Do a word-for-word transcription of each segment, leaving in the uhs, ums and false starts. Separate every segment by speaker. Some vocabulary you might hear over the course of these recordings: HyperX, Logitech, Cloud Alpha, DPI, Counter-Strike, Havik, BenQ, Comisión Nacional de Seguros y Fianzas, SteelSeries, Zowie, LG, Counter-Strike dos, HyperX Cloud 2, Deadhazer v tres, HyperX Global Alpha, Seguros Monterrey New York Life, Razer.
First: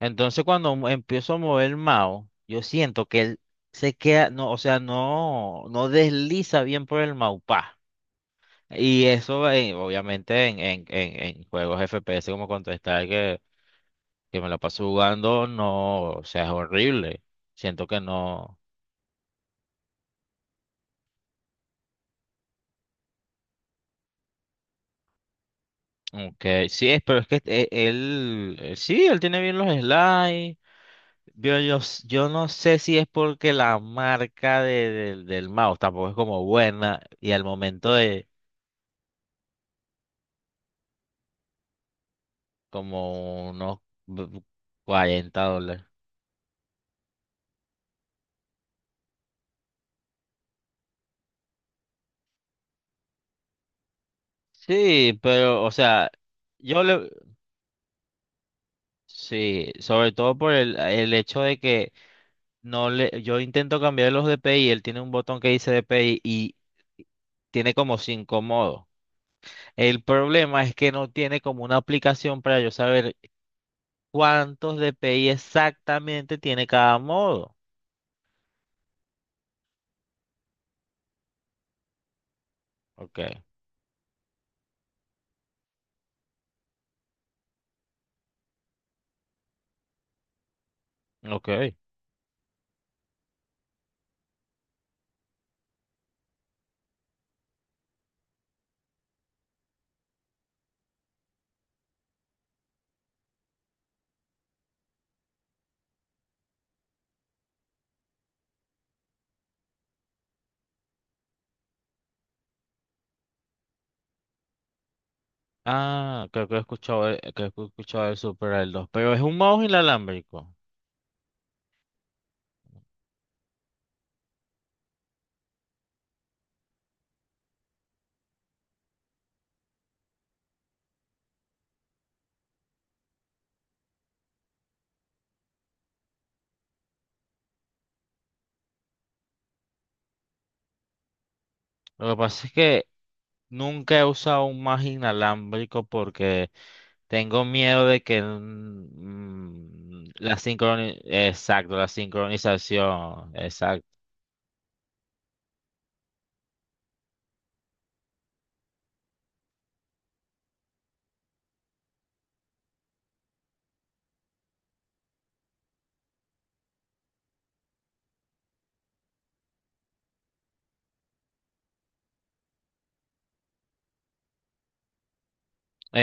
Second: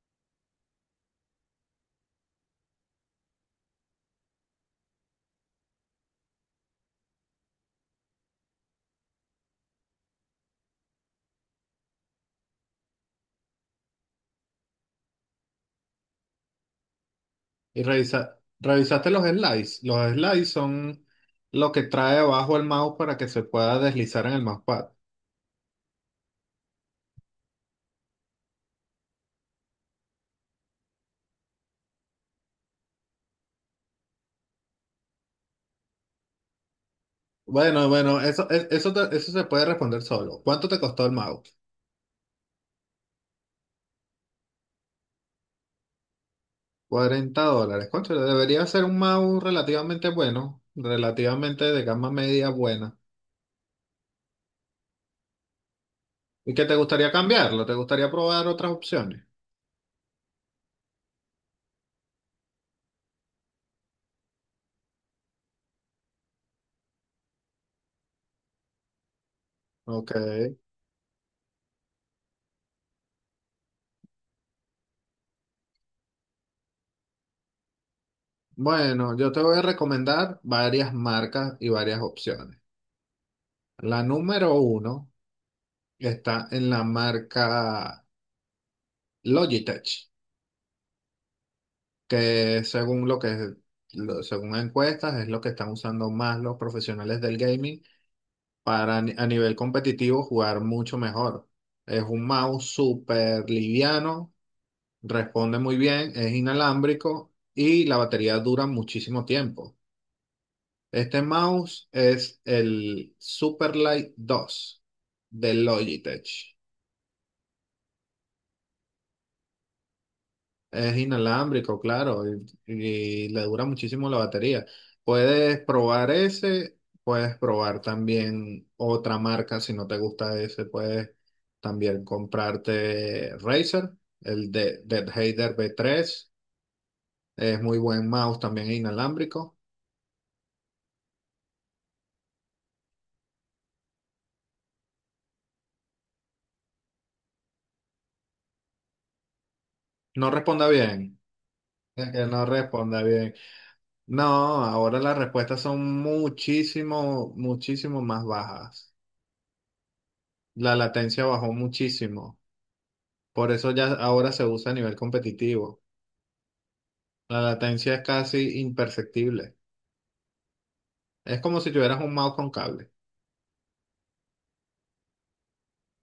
Speaker 1: Entonces cuando mo- empiezo a mover el mouse, yo siento que él se queda, no, o sea, no, no desliza bien por el mousepad. Y eso, eh, obviamente, en, en, en, en juegos F P S como Counter-Strike, que, que me la paso jugando, no, o sea, es horrible.
Speaker 2: Y
Speaker 1: Siento que
Speaker 2: revisa-
Speaker 1: no.
Speaker 2: revisaste los slides. Los slides son lo que trae abajo el mouse para que se pueda deslizar en el mousepad.
Speaker 1: Aunque sí, es, pero es que eh, él, eh, sí, él tiene bien los slides. Yo, yo, s- yo no sé si es porque la marca de- del del mouse tampoco es como buena y al
Speaker 2: Bueno,
Speaker 1: momento
Speaker 2: bueno,
Speaker 1: de
Speaker 2: eso, e- eso, te- eso se puede responder solo. ¿Cuánto te costó el mouse?
Speaker 1: como unos b- cuarenta dólares.
Speaker 2: Cuarenta dólares. Concho, debería ser un mouse relativamente bueno, relativamente de gama media buena.
Speaker 1: Sí, pero, o sea,
Speaker 2: ¿Y que te
Speaker 1: yo le.
Speaker 2: gustaría cambiarlo? ¿Te gustaría probar otras opciones?
Speaker 1: Sí, sobre todo por el, el hecho de que no le. Yo intento cambiar los D P I, él tiene un botón que dice D P I y tiene como cinco modos. El
Speaker 2: Ok.
Speaker 1: problema es que no tiene como una aplicación para yo saber cuántos D P I exactamente tiene cada modo.
Speaker 2: Bueno, yo te voy a recomendar varias marcas y varias opciones.
Speaker 1: Ok,
Speaker 2: La número uno está en la marca Logitech,
Speaker 1: ok.
Speaker 2: que según lo que lo- según encuestas es lo que están usando más los profesionales del gaming para ni- a nivel competitivo jugar mucho mejor. Es un mouse súper liviano, responde muy bien, es inalámbrico y la batería dura muchísimo tiempo. Este mouse es el Superlight dos de Logitech.
Speaker 1: Ah, creo que he escuchado, el- creo que he escuchado el Super el dos, pero es un mouse inalámbrico.
Speaker 2: Es inalámbrico, claro, y, y le dura muchísimo la batería. Puedes probar ese, puedes probar también otra marca si no te gusta ese, puedes también comprarte Razer, el de Deadhazer v tres es muy buen mouse, también inalámbrico.
Speaker 1: Lo que pasa es que nunca he usado un más inalámbrico porque tengo miedo de que mm, mm,
Speaker 2: No
Speaker 1: la
Speaker 2: responda
Speaker 1: sincroni-
Speaker 2: bien,
Speaker 1: exacto, la
Speaker 2: es que no responda
Speaker 1: sincronización,
Speaker 2: bien.
Speaker 1: exacto.
Speaker 2: No, ahora las respuestas son muchísimo, muchísimo más bajas. La latencia bajó muchísimo. Por eso ya ahora se usa a nivel competitivo. La latencia es casi imperceptible. Es como si tuvieras un mouse con cable.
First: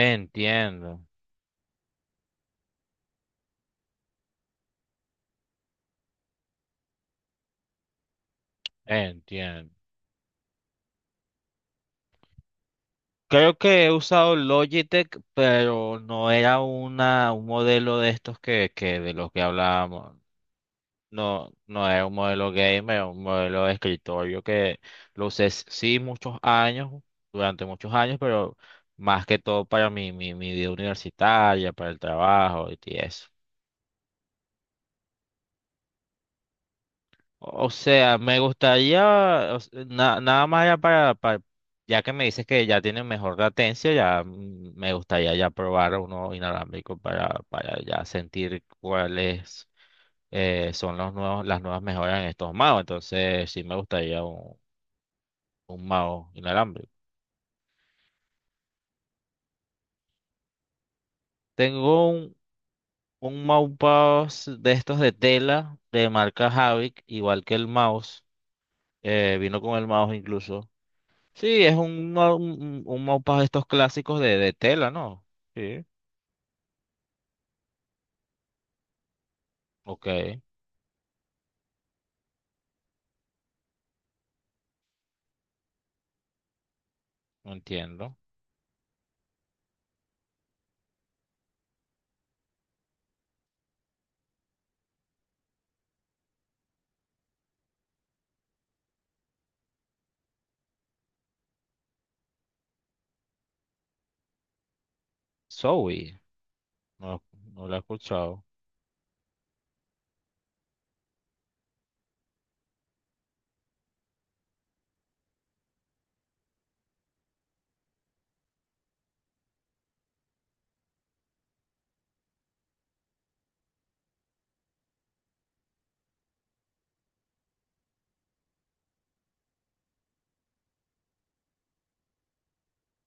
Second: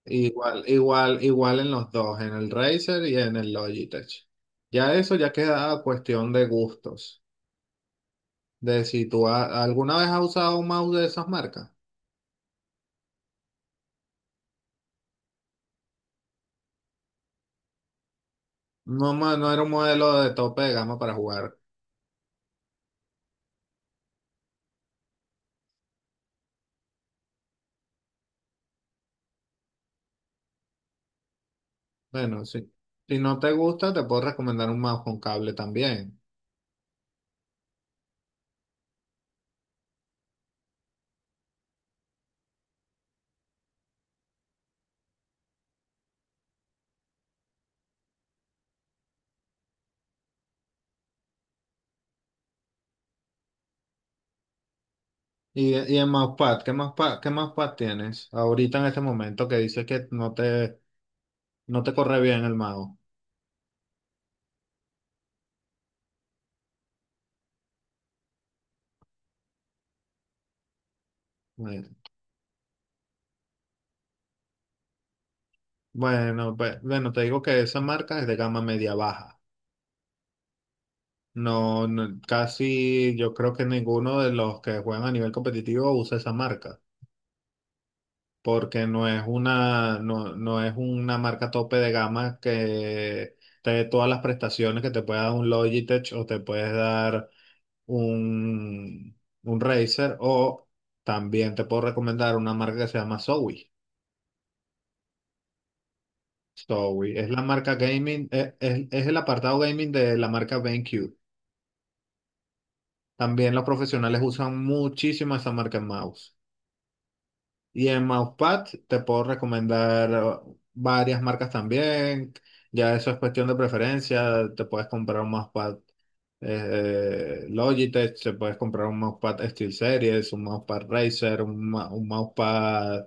Speaker 2: Igual,
Speaker 1: Entiendo,
Speaker 2: igual, igual en los dos, en el Razer y en el Logitech. Ya eso ya queda a cuestión de gustos. De si tú ha-
Speaker 1: entiendo.
Speaker 2: alguna vez has usado un mouse de esas marcas.
Speaker 1: Creo que he usado Logitech, pero no era una, un modelo de estos que, que
Speaker 2: No,
Speaker 1: de los
Speaker 2: ma-
Speaker 1: que
Speaker 2: no era un modelo
Speaker 1: hablábamos.
Speaker 2: de tope de gama para
Speaker 1: No,
Speaker 2: jugar.
Speaker 1: no es un modelo gamer, es un modelo de escritorio que lo usé sí muchos años, durante muchos años, pero más que todo para mi, mi, mi vida universitaria, para el
Speaker 2: Bueno,
Speaker 1: trabajo
Speaker 2: sí.
Speaker 1: y
Speaker 2: Si
Speaker 1: eso.
Speaker 2: no te gusta, te puedo recomendar un mouse con cable también.
Speaker 1: O sea, me gustaría, o s- na- nada más ya para, para- ya que me dices que ya tiene mejor latencia, ya mm, me gustaría ya probar uno inalámbrico para, para ya sentir cuáles eh, son los nuevos, las nuevas mejoras en estos magos. Entonces, sí me gustaría
Speaker 2: Y,
Speaker 1: un
Speaker 2: y en
Speaker 1: mouse
Speaker 2: Mousepad, ¿qué
Speaker 1: inalámbrico.
Speaker 2: Mousepad, qué Mousepad tienes ahorita en este momento que dices que no te, no te
Speaker 1: Tengo
Speaker 2: corre
Speaker 1: un,
Speaker 2: bien el mouse?
Speaker 1: un mousepad de estos de tela de marca Havik, igual que el mouse. Eh, vino con el mouse incluso. Sí, es
Speaker 2: Bueno,
Speaker 1: un, mou- un, un mousepad de estos clásicos de, de tela, ¿no? Sí.
Speaker 2: bueno, pues, bueno, te digo que esa marca es de gama media baja.
Speaker 1: Ok,
Speaker 2: No, no, casi yo creo que ninguno de los que juegan a nivel competitivo usa esa marca,
Speaker 1: no entiendo.
Speaker 2: porque no es una, no, no es una marca tope de gama que te dé todas las prestaciones que te puede dar un Logitech o te puedes dar un, un Razer o también te puedo recomendar una marca que se llama Zowie.
Speaker 1: Zoe,
Speaker 2: Zowie
Speaker 1: no,
Speaker 2: es la
Speaker 1: no lo
Speaker 2: marca
Speaker 1: he
Speaker 2: gaming,
Speaker 1: escuchado.
Speaker 2: eh, es, es el apartado gaming de la marca BenQ. También los profesionales usan muchísimo esa marca en mouse. Y en mousepad te puedo recomendar eh, varias marcas también. Ya eso es cuestión de preferencia. Te puedes comprar un mousepad eh, eh, Logitech, te puedes comprar un mousepad SteelSeries, un mousepad Razer, un, ma- un mousepad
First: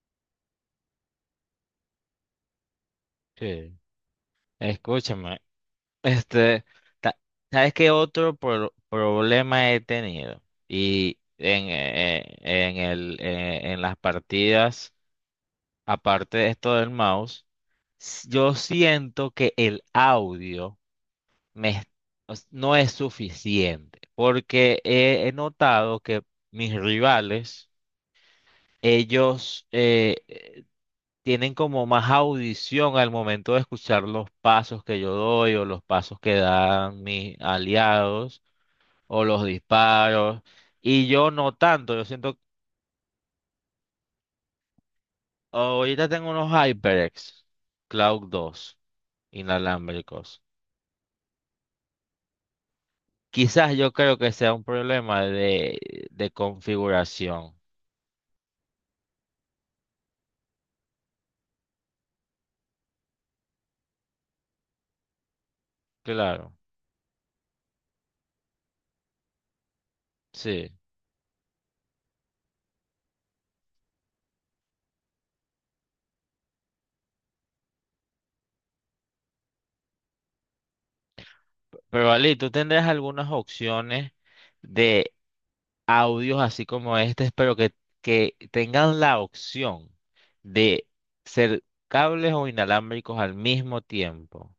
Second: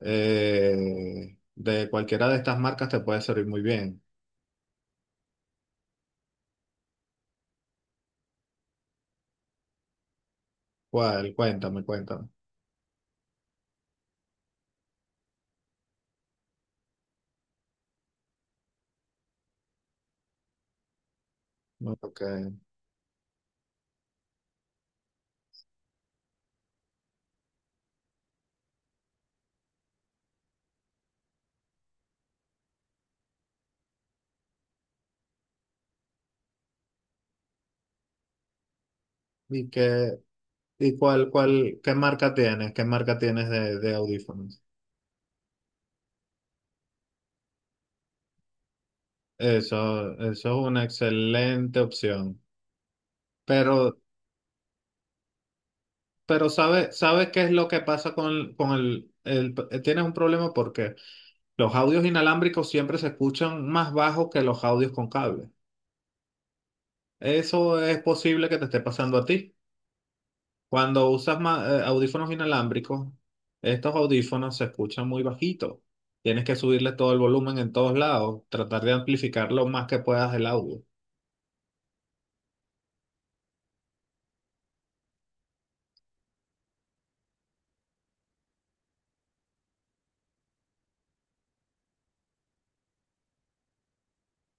Speaker 2: eh, de cualquiera de estas marcas te puede servir muy
Speaker 1: Sí.
Speaker 2: bien.
Speaker 1: Escúchame, este, ta- ¿sabes qué otro pro- problema he tenido? Y
Speaker 2: ¿Cuál?
Speaker 1: en,
Speaker 2: Cuéntame,
Speaker 1: eh,
Speaker 2: cuéntame.
Speaker 1: en el, eh, en las partidas. Aparte de esto del mouse, s- yo siento que el audio me es-
Speaker 2: No, ok.
Speaker 1: o s- no es suficiente, porque he, he notado que mis rivales, ellos eh, eh, tienen como más audición al momento de escuchar los pasos que yo doy o los pasos que dan mis aliados o los
Speaker 2: ¿Y qué,
Speaker 1: disparos,
Speaker 2: y
Speaker 1: y
Speaker 2: cuál,
Speaker 1: yo no
Speaker 2: cuál, qué
Speaker 1: tanto, yo
Speaker 2: marca
Speaker 1: siento,
Speaker 2: tienes? ¿Qué marca tienes de, de audífonos?
Speaker 1: ahorita tengo unos HyperX Cloud dos
Speaker 2: Eso,
Speaker 1: inalámbricos.
Speaker 2: eso es una excelente opción.
Speaker 1: Quizás yo
Speaker 2: Pero,
Speaker 1: creo que sea un problema de, de
Speaker 2: pero ¿sabes, sabe qué es
Speaker 1: configuración.
Speaker 2: lo que pasa con, con el, el- eh, tienes un problema porque los audios inalámbricos siempre se escuchan más bajos que los audios con cable.
Speaker 1: Claro,
Speaker 2: Eso es posible que te esté pasando a ti.
Speaker 1: sí.
Speaker 2: Cuando usas ma- eh, audífonos inalámbricos, estos audífonos se escuchan muy bajito. Tienes que subirle todo el volumen en todos lados, tratar de amplificar lo más que puedas el audio.
Speaker 1: Pero Ali, tú tendrás algunas opciones de audios así como este, pero que, que tengan la opción de ser cables o inalámbricos al mismo tiempo.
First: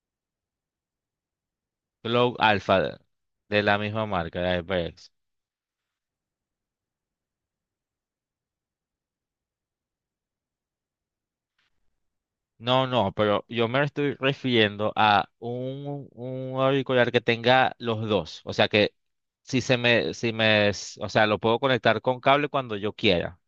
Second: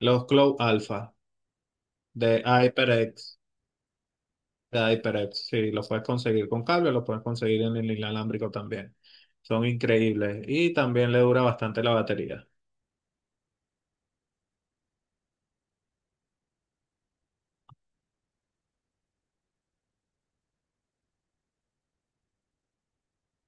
Speaker 2: Los Cloud Alpha
Speaker 1: Glow
Speaker 2: de
Speaker 1: Alpha
Speaker 2: HyperX,
Speaker 1: de la misma marca, de
Speaker 2: de
Speaker 1: HyperX.
Speaker 2: HyperX, sí, los puedes conseguir con cable, los puedes conseguir en el inalámbrico también. Son increíbles y también le dura bastante la batería.
Speaker 1: No, no, pero yo me estoy refiriendo a un, un auricular que tenga los dos. O sea que si se me, si me, s- o sea, lo puedo conectar con cable cuando yo quiera.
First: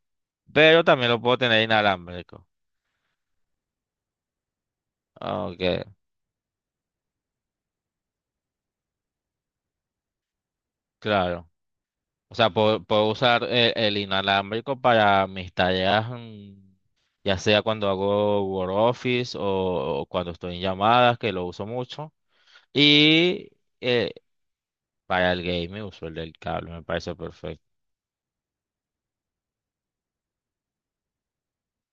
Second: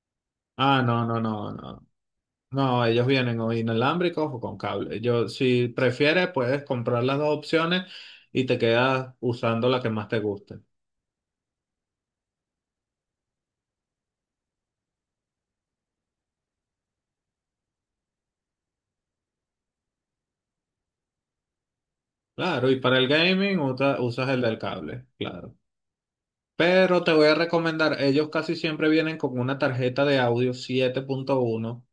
Speaker 2: Ah,
Speaker 1: Pero
Speaker 2: no,
Speaker 1: también lo
Speaker 2: no,
Speaker 1: puedo
Speaker 2: no,
Speaker 1: tener
Speaker 2: no.
Speaker 1: inalámbrico.
Speaker 2: No, ellos vienen o inalámbricos o con cable. Yo,
Speaker 1: Ah, ok,
Speaker 2: si prefieres, puedes comprar las dos opciones y te quedas usando la que más te guste.
Speaker 1: claro. O sea, puedo, puedo usar e- el inalámbrico para mis tareas, mm, ya sea cuando hago Word Office o, o cuando estoy en llamadas, que lo uso mucho.
Speaker 2: Claro, y para el
Speaker 1: Y
Speaker 2: gaming usa-
Speaker 1: eh,
Speaker 2: usas el del cable,
Speaker 1: para el
Speaker 2: claro.
Speaker 1: gaming uso el del cable, me
Speaker 2: Pero te
Speaker 1: parece
Speaker 2: voy a
Speaker 1: perfecto.
Speaker 2: recomendar, ellos casi siempre vienen con una tarjeta de audio siete punto uno.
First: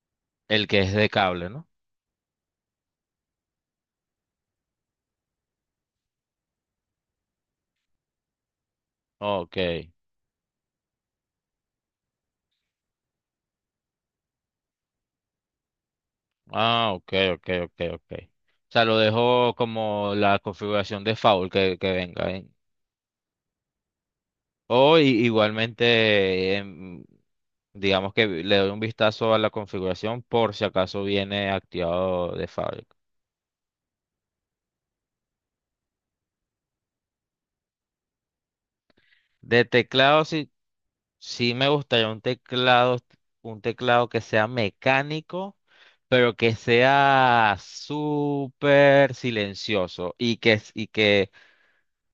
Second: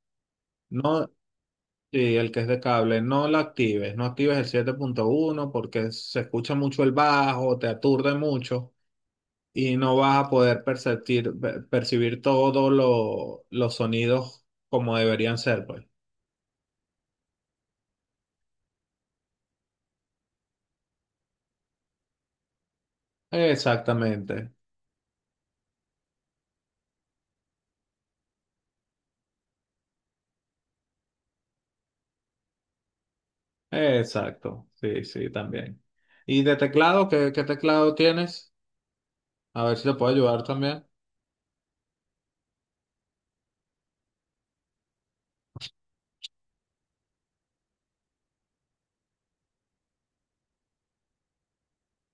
Speaker 1: El que es de
Speaker 2: No,
Speaker 1: cable, ¿no?
Speaker 2: sí, el que es de cable, no la actives, no actives el siete punto uno porque se escucha mucho el bajo, te aturde mucho.
Speaker 1: Ok.
Speaker 2: Y no vas a poder perceptir- per- percibir todos lo- los sonidos como deberían ser, pues.
Speaker 1: Ah, ok, ok, ok, ok. O sea, lo dejo como la configuración de default que, que venga, ¿eh?
Speaker 2: Exactamente,
Speaker 1: O i- igualmente, em, digamos que le doy un vistazo a la configuración por si acaso viene activado de fábrica.
Speaker 2: exacto, sí, sí, también. ¿Y de teclado? ¿Qué, qué teclado tienes?
Speaker 1: De
Speaker 2: A ver si te puedo
Speaker 1: teclado,
Speaker 2: ayudar
Speaker 1: sí,
Speaker 2: también.
Speaker 1: sí me gustaría un teclado, un teclado que sea mecánico, pero que sea súper silencioso y que, y que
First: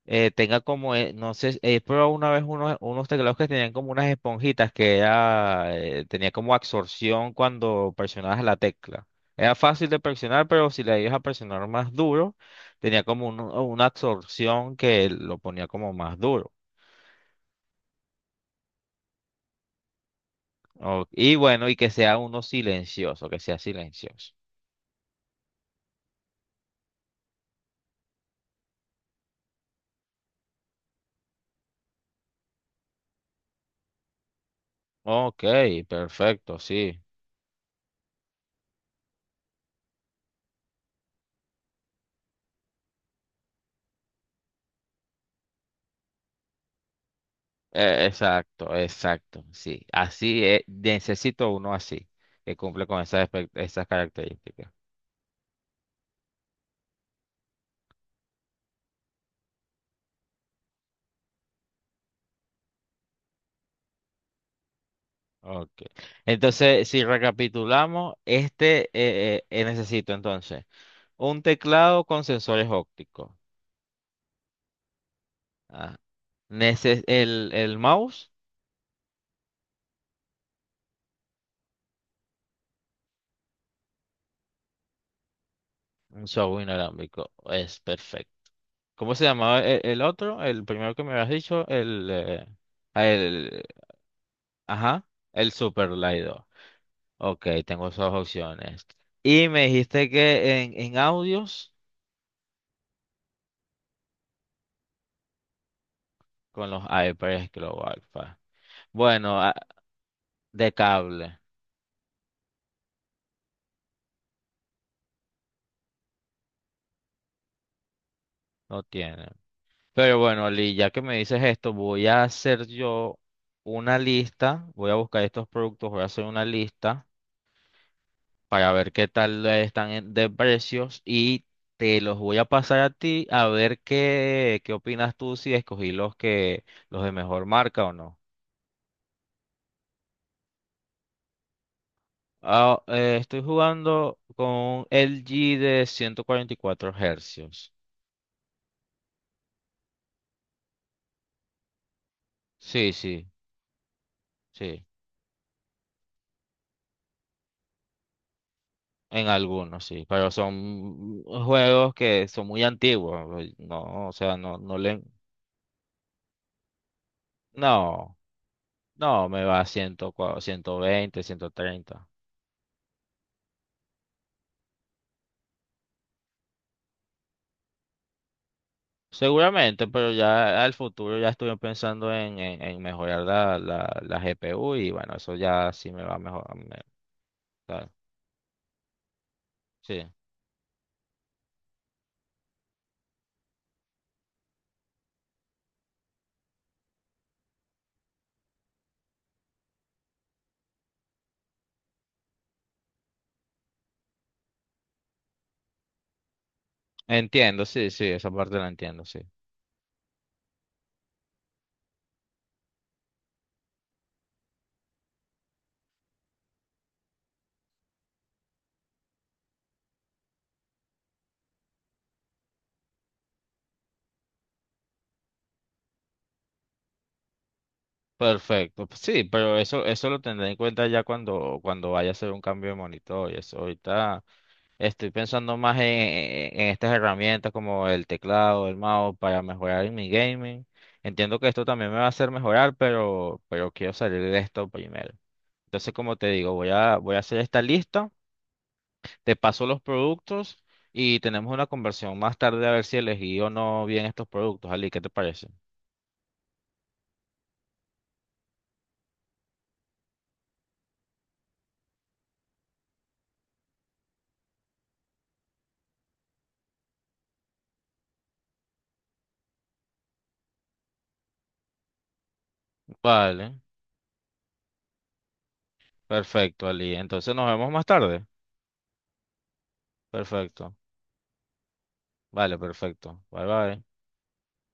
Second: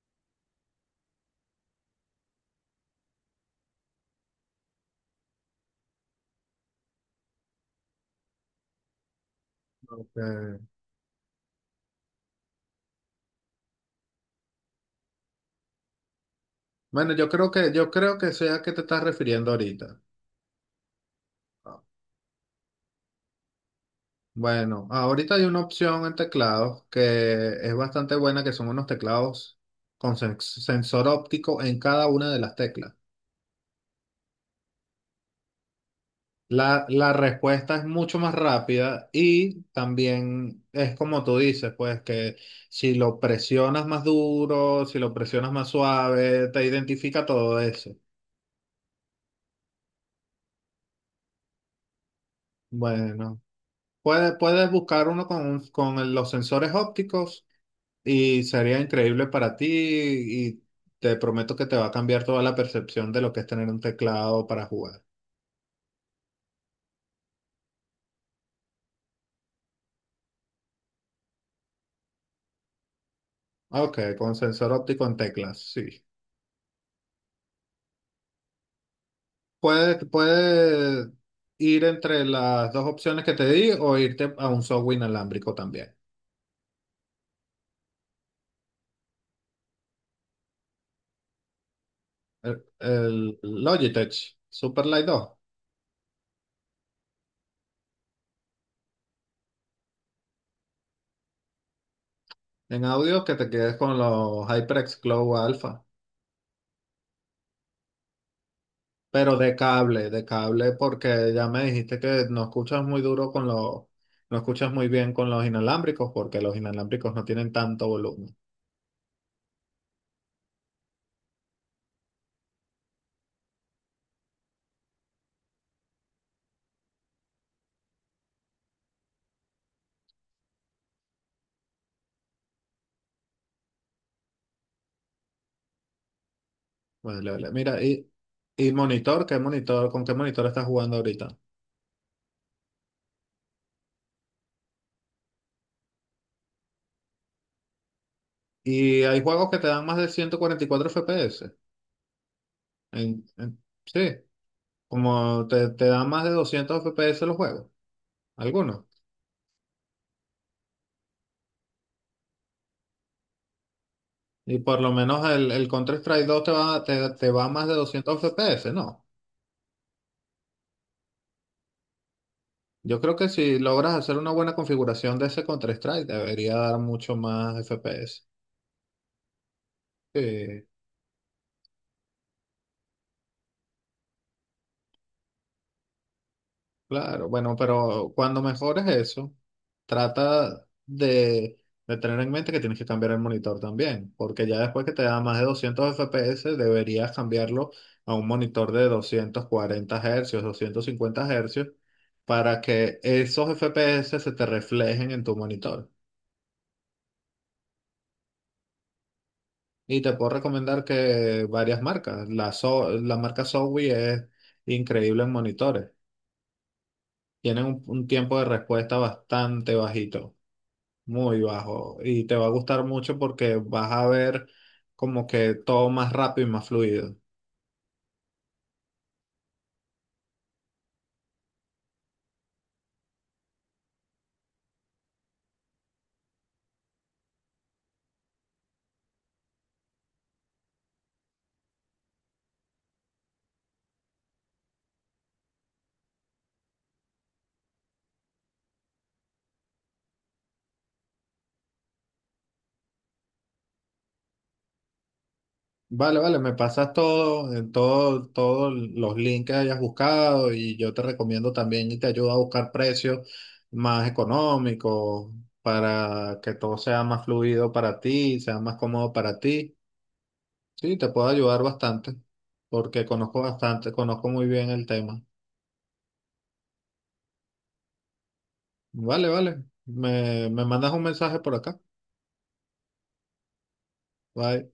Speaker 1: eh, tenga como, eh, no sé, he probado una vez unos, unos teclados que tenían como unas esponjitas que era, eh, tenía como absorción cuando presionabas la tecla. Era fácil de presionar,
Speaker 2: Ok.
Speaker 1: pero si le ibas a presionar más duro, tenía como un- una absorción que lo ponía como más duro.
Speaker 2: Bueno, yo creo que, yo creo que sea a qué te estás refiriendo ahorita.
Speaker 1: O- y bueno, y que sea uno silencioso, que sea silencioso.
Speaker 2: Bueno, ahorita hay una opción en teclados que es bastante buena, que son unos teclados con sen- sensor óptico en cada una de las teclas.
Speaker 1: Ok, perfecto,
Speaker 2: La,
Speaker 1: sí.
Speaker 2: la respuesta es mucho más rápida y también es como tú dices, pues que si lo presionas más duro, si lo presionas más suave, te identifica todo eso.
Speaker 1: Eh, exacto, exacto, sí. Así, eh, necesito uno así, que cumple con esas,
Speaker 2: Bueno,
Speaker 1: espe- esas
Speaker 2: puedes,
Speaker 1: características.
Speaker 2: puedes buscar uno con, un- con el- los sensores ópticos y sería increíble para ti y te prometo que te va a cambiar toda la percepción de lo que es tener un teclado para jugar.
Speaker 1: Ok. Entonces, si recapitulamos, este eh, eh, eh, necesito entonces un teclado con sensores ópticos.
Speaker 2: Ok, con sensor óptico en teclas,
Speaker 1: Ah,
Speaker 2: sí.
Speaker 1: neces- el, el mouse,
Speaker 2: Puedes, puedes ir entre las dos opciones que te di o irte a un software inalámbrico también.
Speaker 1: un software inalámbrico. Es perfecto. ¿Cómo se llamaba e- el otro? El primero que me habías dicho, el, eh,
Speaker 2: El,
Speaker 1: ah,
Speaker 2: el
Speaker 1: el,
Speaker 2: Logitech
Speaker 1: ajá,
Speaker 2: Superlight dos
Speaker 1: el Super Lido. Ok, tengo esas opciones. Y me dijiste que en, en audios
Speaker 2: en audio que te quedes con los HyperX Glow Alpha,
Speaker 1: con los HyperX Global Alpha.
Speaker 2: pero
Speaker 1: Bueno, ah,
Speaker 2: de cable, de
Speaker 1: de
Speaker 2: cable porque
Speaker 1: cable,
Speaker 2: ya me dijiste que no escuchas muy duro con los, no escuchas muy bien con los inalámbricos porque los inalámbricos no tienen tanto volumen.
Speaker 1: no tiene. Pero bueno, Lee, ya que me dices esto, voy a hacer yo una lista, voy a buscar estos productos, voy a hacer una lista para ver qué tal están en- de precios y te los voy a pasar a ti a ver qué, qué opinas tú si escogí los que los de
Speaker 2: Vale,
Speaker 1: mejor
Speaker 2: vale. Mira,
Speaker 1: marca o
Speaker 2: y,
Speaker 1: no.
Speaker 2: y monitor, ¿qué monitor, con qué monitor estás jugando ahorita?
Speaker 1: Ah, eh, estoy jugando con un L G de ciento cuarenta y cuatro hercios.
Speaker 2: Y hay juegos que te dan más de ciento cuarenta y cuatro F P S.
Speaker 1: Sí,
Speaker 2: En-
Speaker 1: sí,
Speaker 2: en- sí,
Speaker 1: sí.
Speaker 2: como te, te dan más de doscientos F P S los juegos, algunos.
Speaker 1: En algunos, sí, pero son juegos que son muy antiguos. eh, No, o sea, no,
Speaker 2: Y
Speaker 1: no
Speaker 2: por lo
Speaker 1: le.
Speaker 2: menos el, el Counter-Strike dos te va, te, te va a más de
Speaker 1: No,
Speaker 2: doscientos F P S, ¿no?
Speaker 1: no, me va a cien, ciento veinte, ciento treinta.
Speaker 2: Yo creo que si logras hacer una buena configuración de ese Counter-Strike, debería dar mucho más F P S.
Speaker 1: Seguramente, pero ya
Speaker 2: Sí.
Speaker 1: al futuro ya estoy pensando en, en, en mejorar la, la, la G P U y bueno, eso ya sí me va mejor. me-
Speaker 2: Claro, bueno,
Speaker 1: tal,
Speaker 2: pero cuando mejores eso,
Speaker 1: Sí,
Speaker 2: trata de, de tener en mente que tienes que cambiar el monitor también, porque ya después que te da más de doscientos F P S, deberías cambiarlo a un monitor de doscientos cuarenta Hz, doscientos cincuenta Hz, para que esos F P S se te reflejen en tu monitor.
Speaker 1: entiendo, sí, sí, esa parte la entiendo, sí.
Speaker 2: Y te puedo recomendar que varias marcas, la, So- la marca Zowie es increíble en monitores, tienen un un tiempo de respuesta bastante bajito. Muy bajo y te va a gustar mucho porque vas a ver como que todo más rápido y más fluido.
Speaker 1: Perfecto, pues sí, pero eso, eso lo tendré en cuenta ya cuando, cuando vaya a hacer un cambio de monitor y eso ahorita. Estoy pensando más en, en- en estas herramientas como el teclado, el mouse para mejorar en mi gaming. Entiendo que esto también me va a hacer mejorar, pero, pero quiero salir de esto primero. Entonces, como te digo, voy a, voy a hacer esta lista, te paso los productos y tenemos una conversión más tarde a ver si elegí o no bien estos productos, Ali. ¿Qué te parece?
Speaker 2: Vale, vale, me pasas todo, en todo, todos los links que hayas buscado y yo te recomiendo también y te ayudo a buscar precios más económicos para que todo sea más fluido para ti, sea más cómodo para ti. Sí, te puedo ayudar bastante porque conozco
Speaker 1: Vale,
Speaker 2: bastante, conozco muy bien el tema.
Speaker 1: perfecto, Ali. Entonces nos vemos más tarde.
Speaker 2: Vale, vale, me, me
Speaker 1: Perfecto.
Speaker 2: mandas un mensaje por acá.
Speaker 1: Vale, perfecto. Bye bye.
Speaker 2: Bye.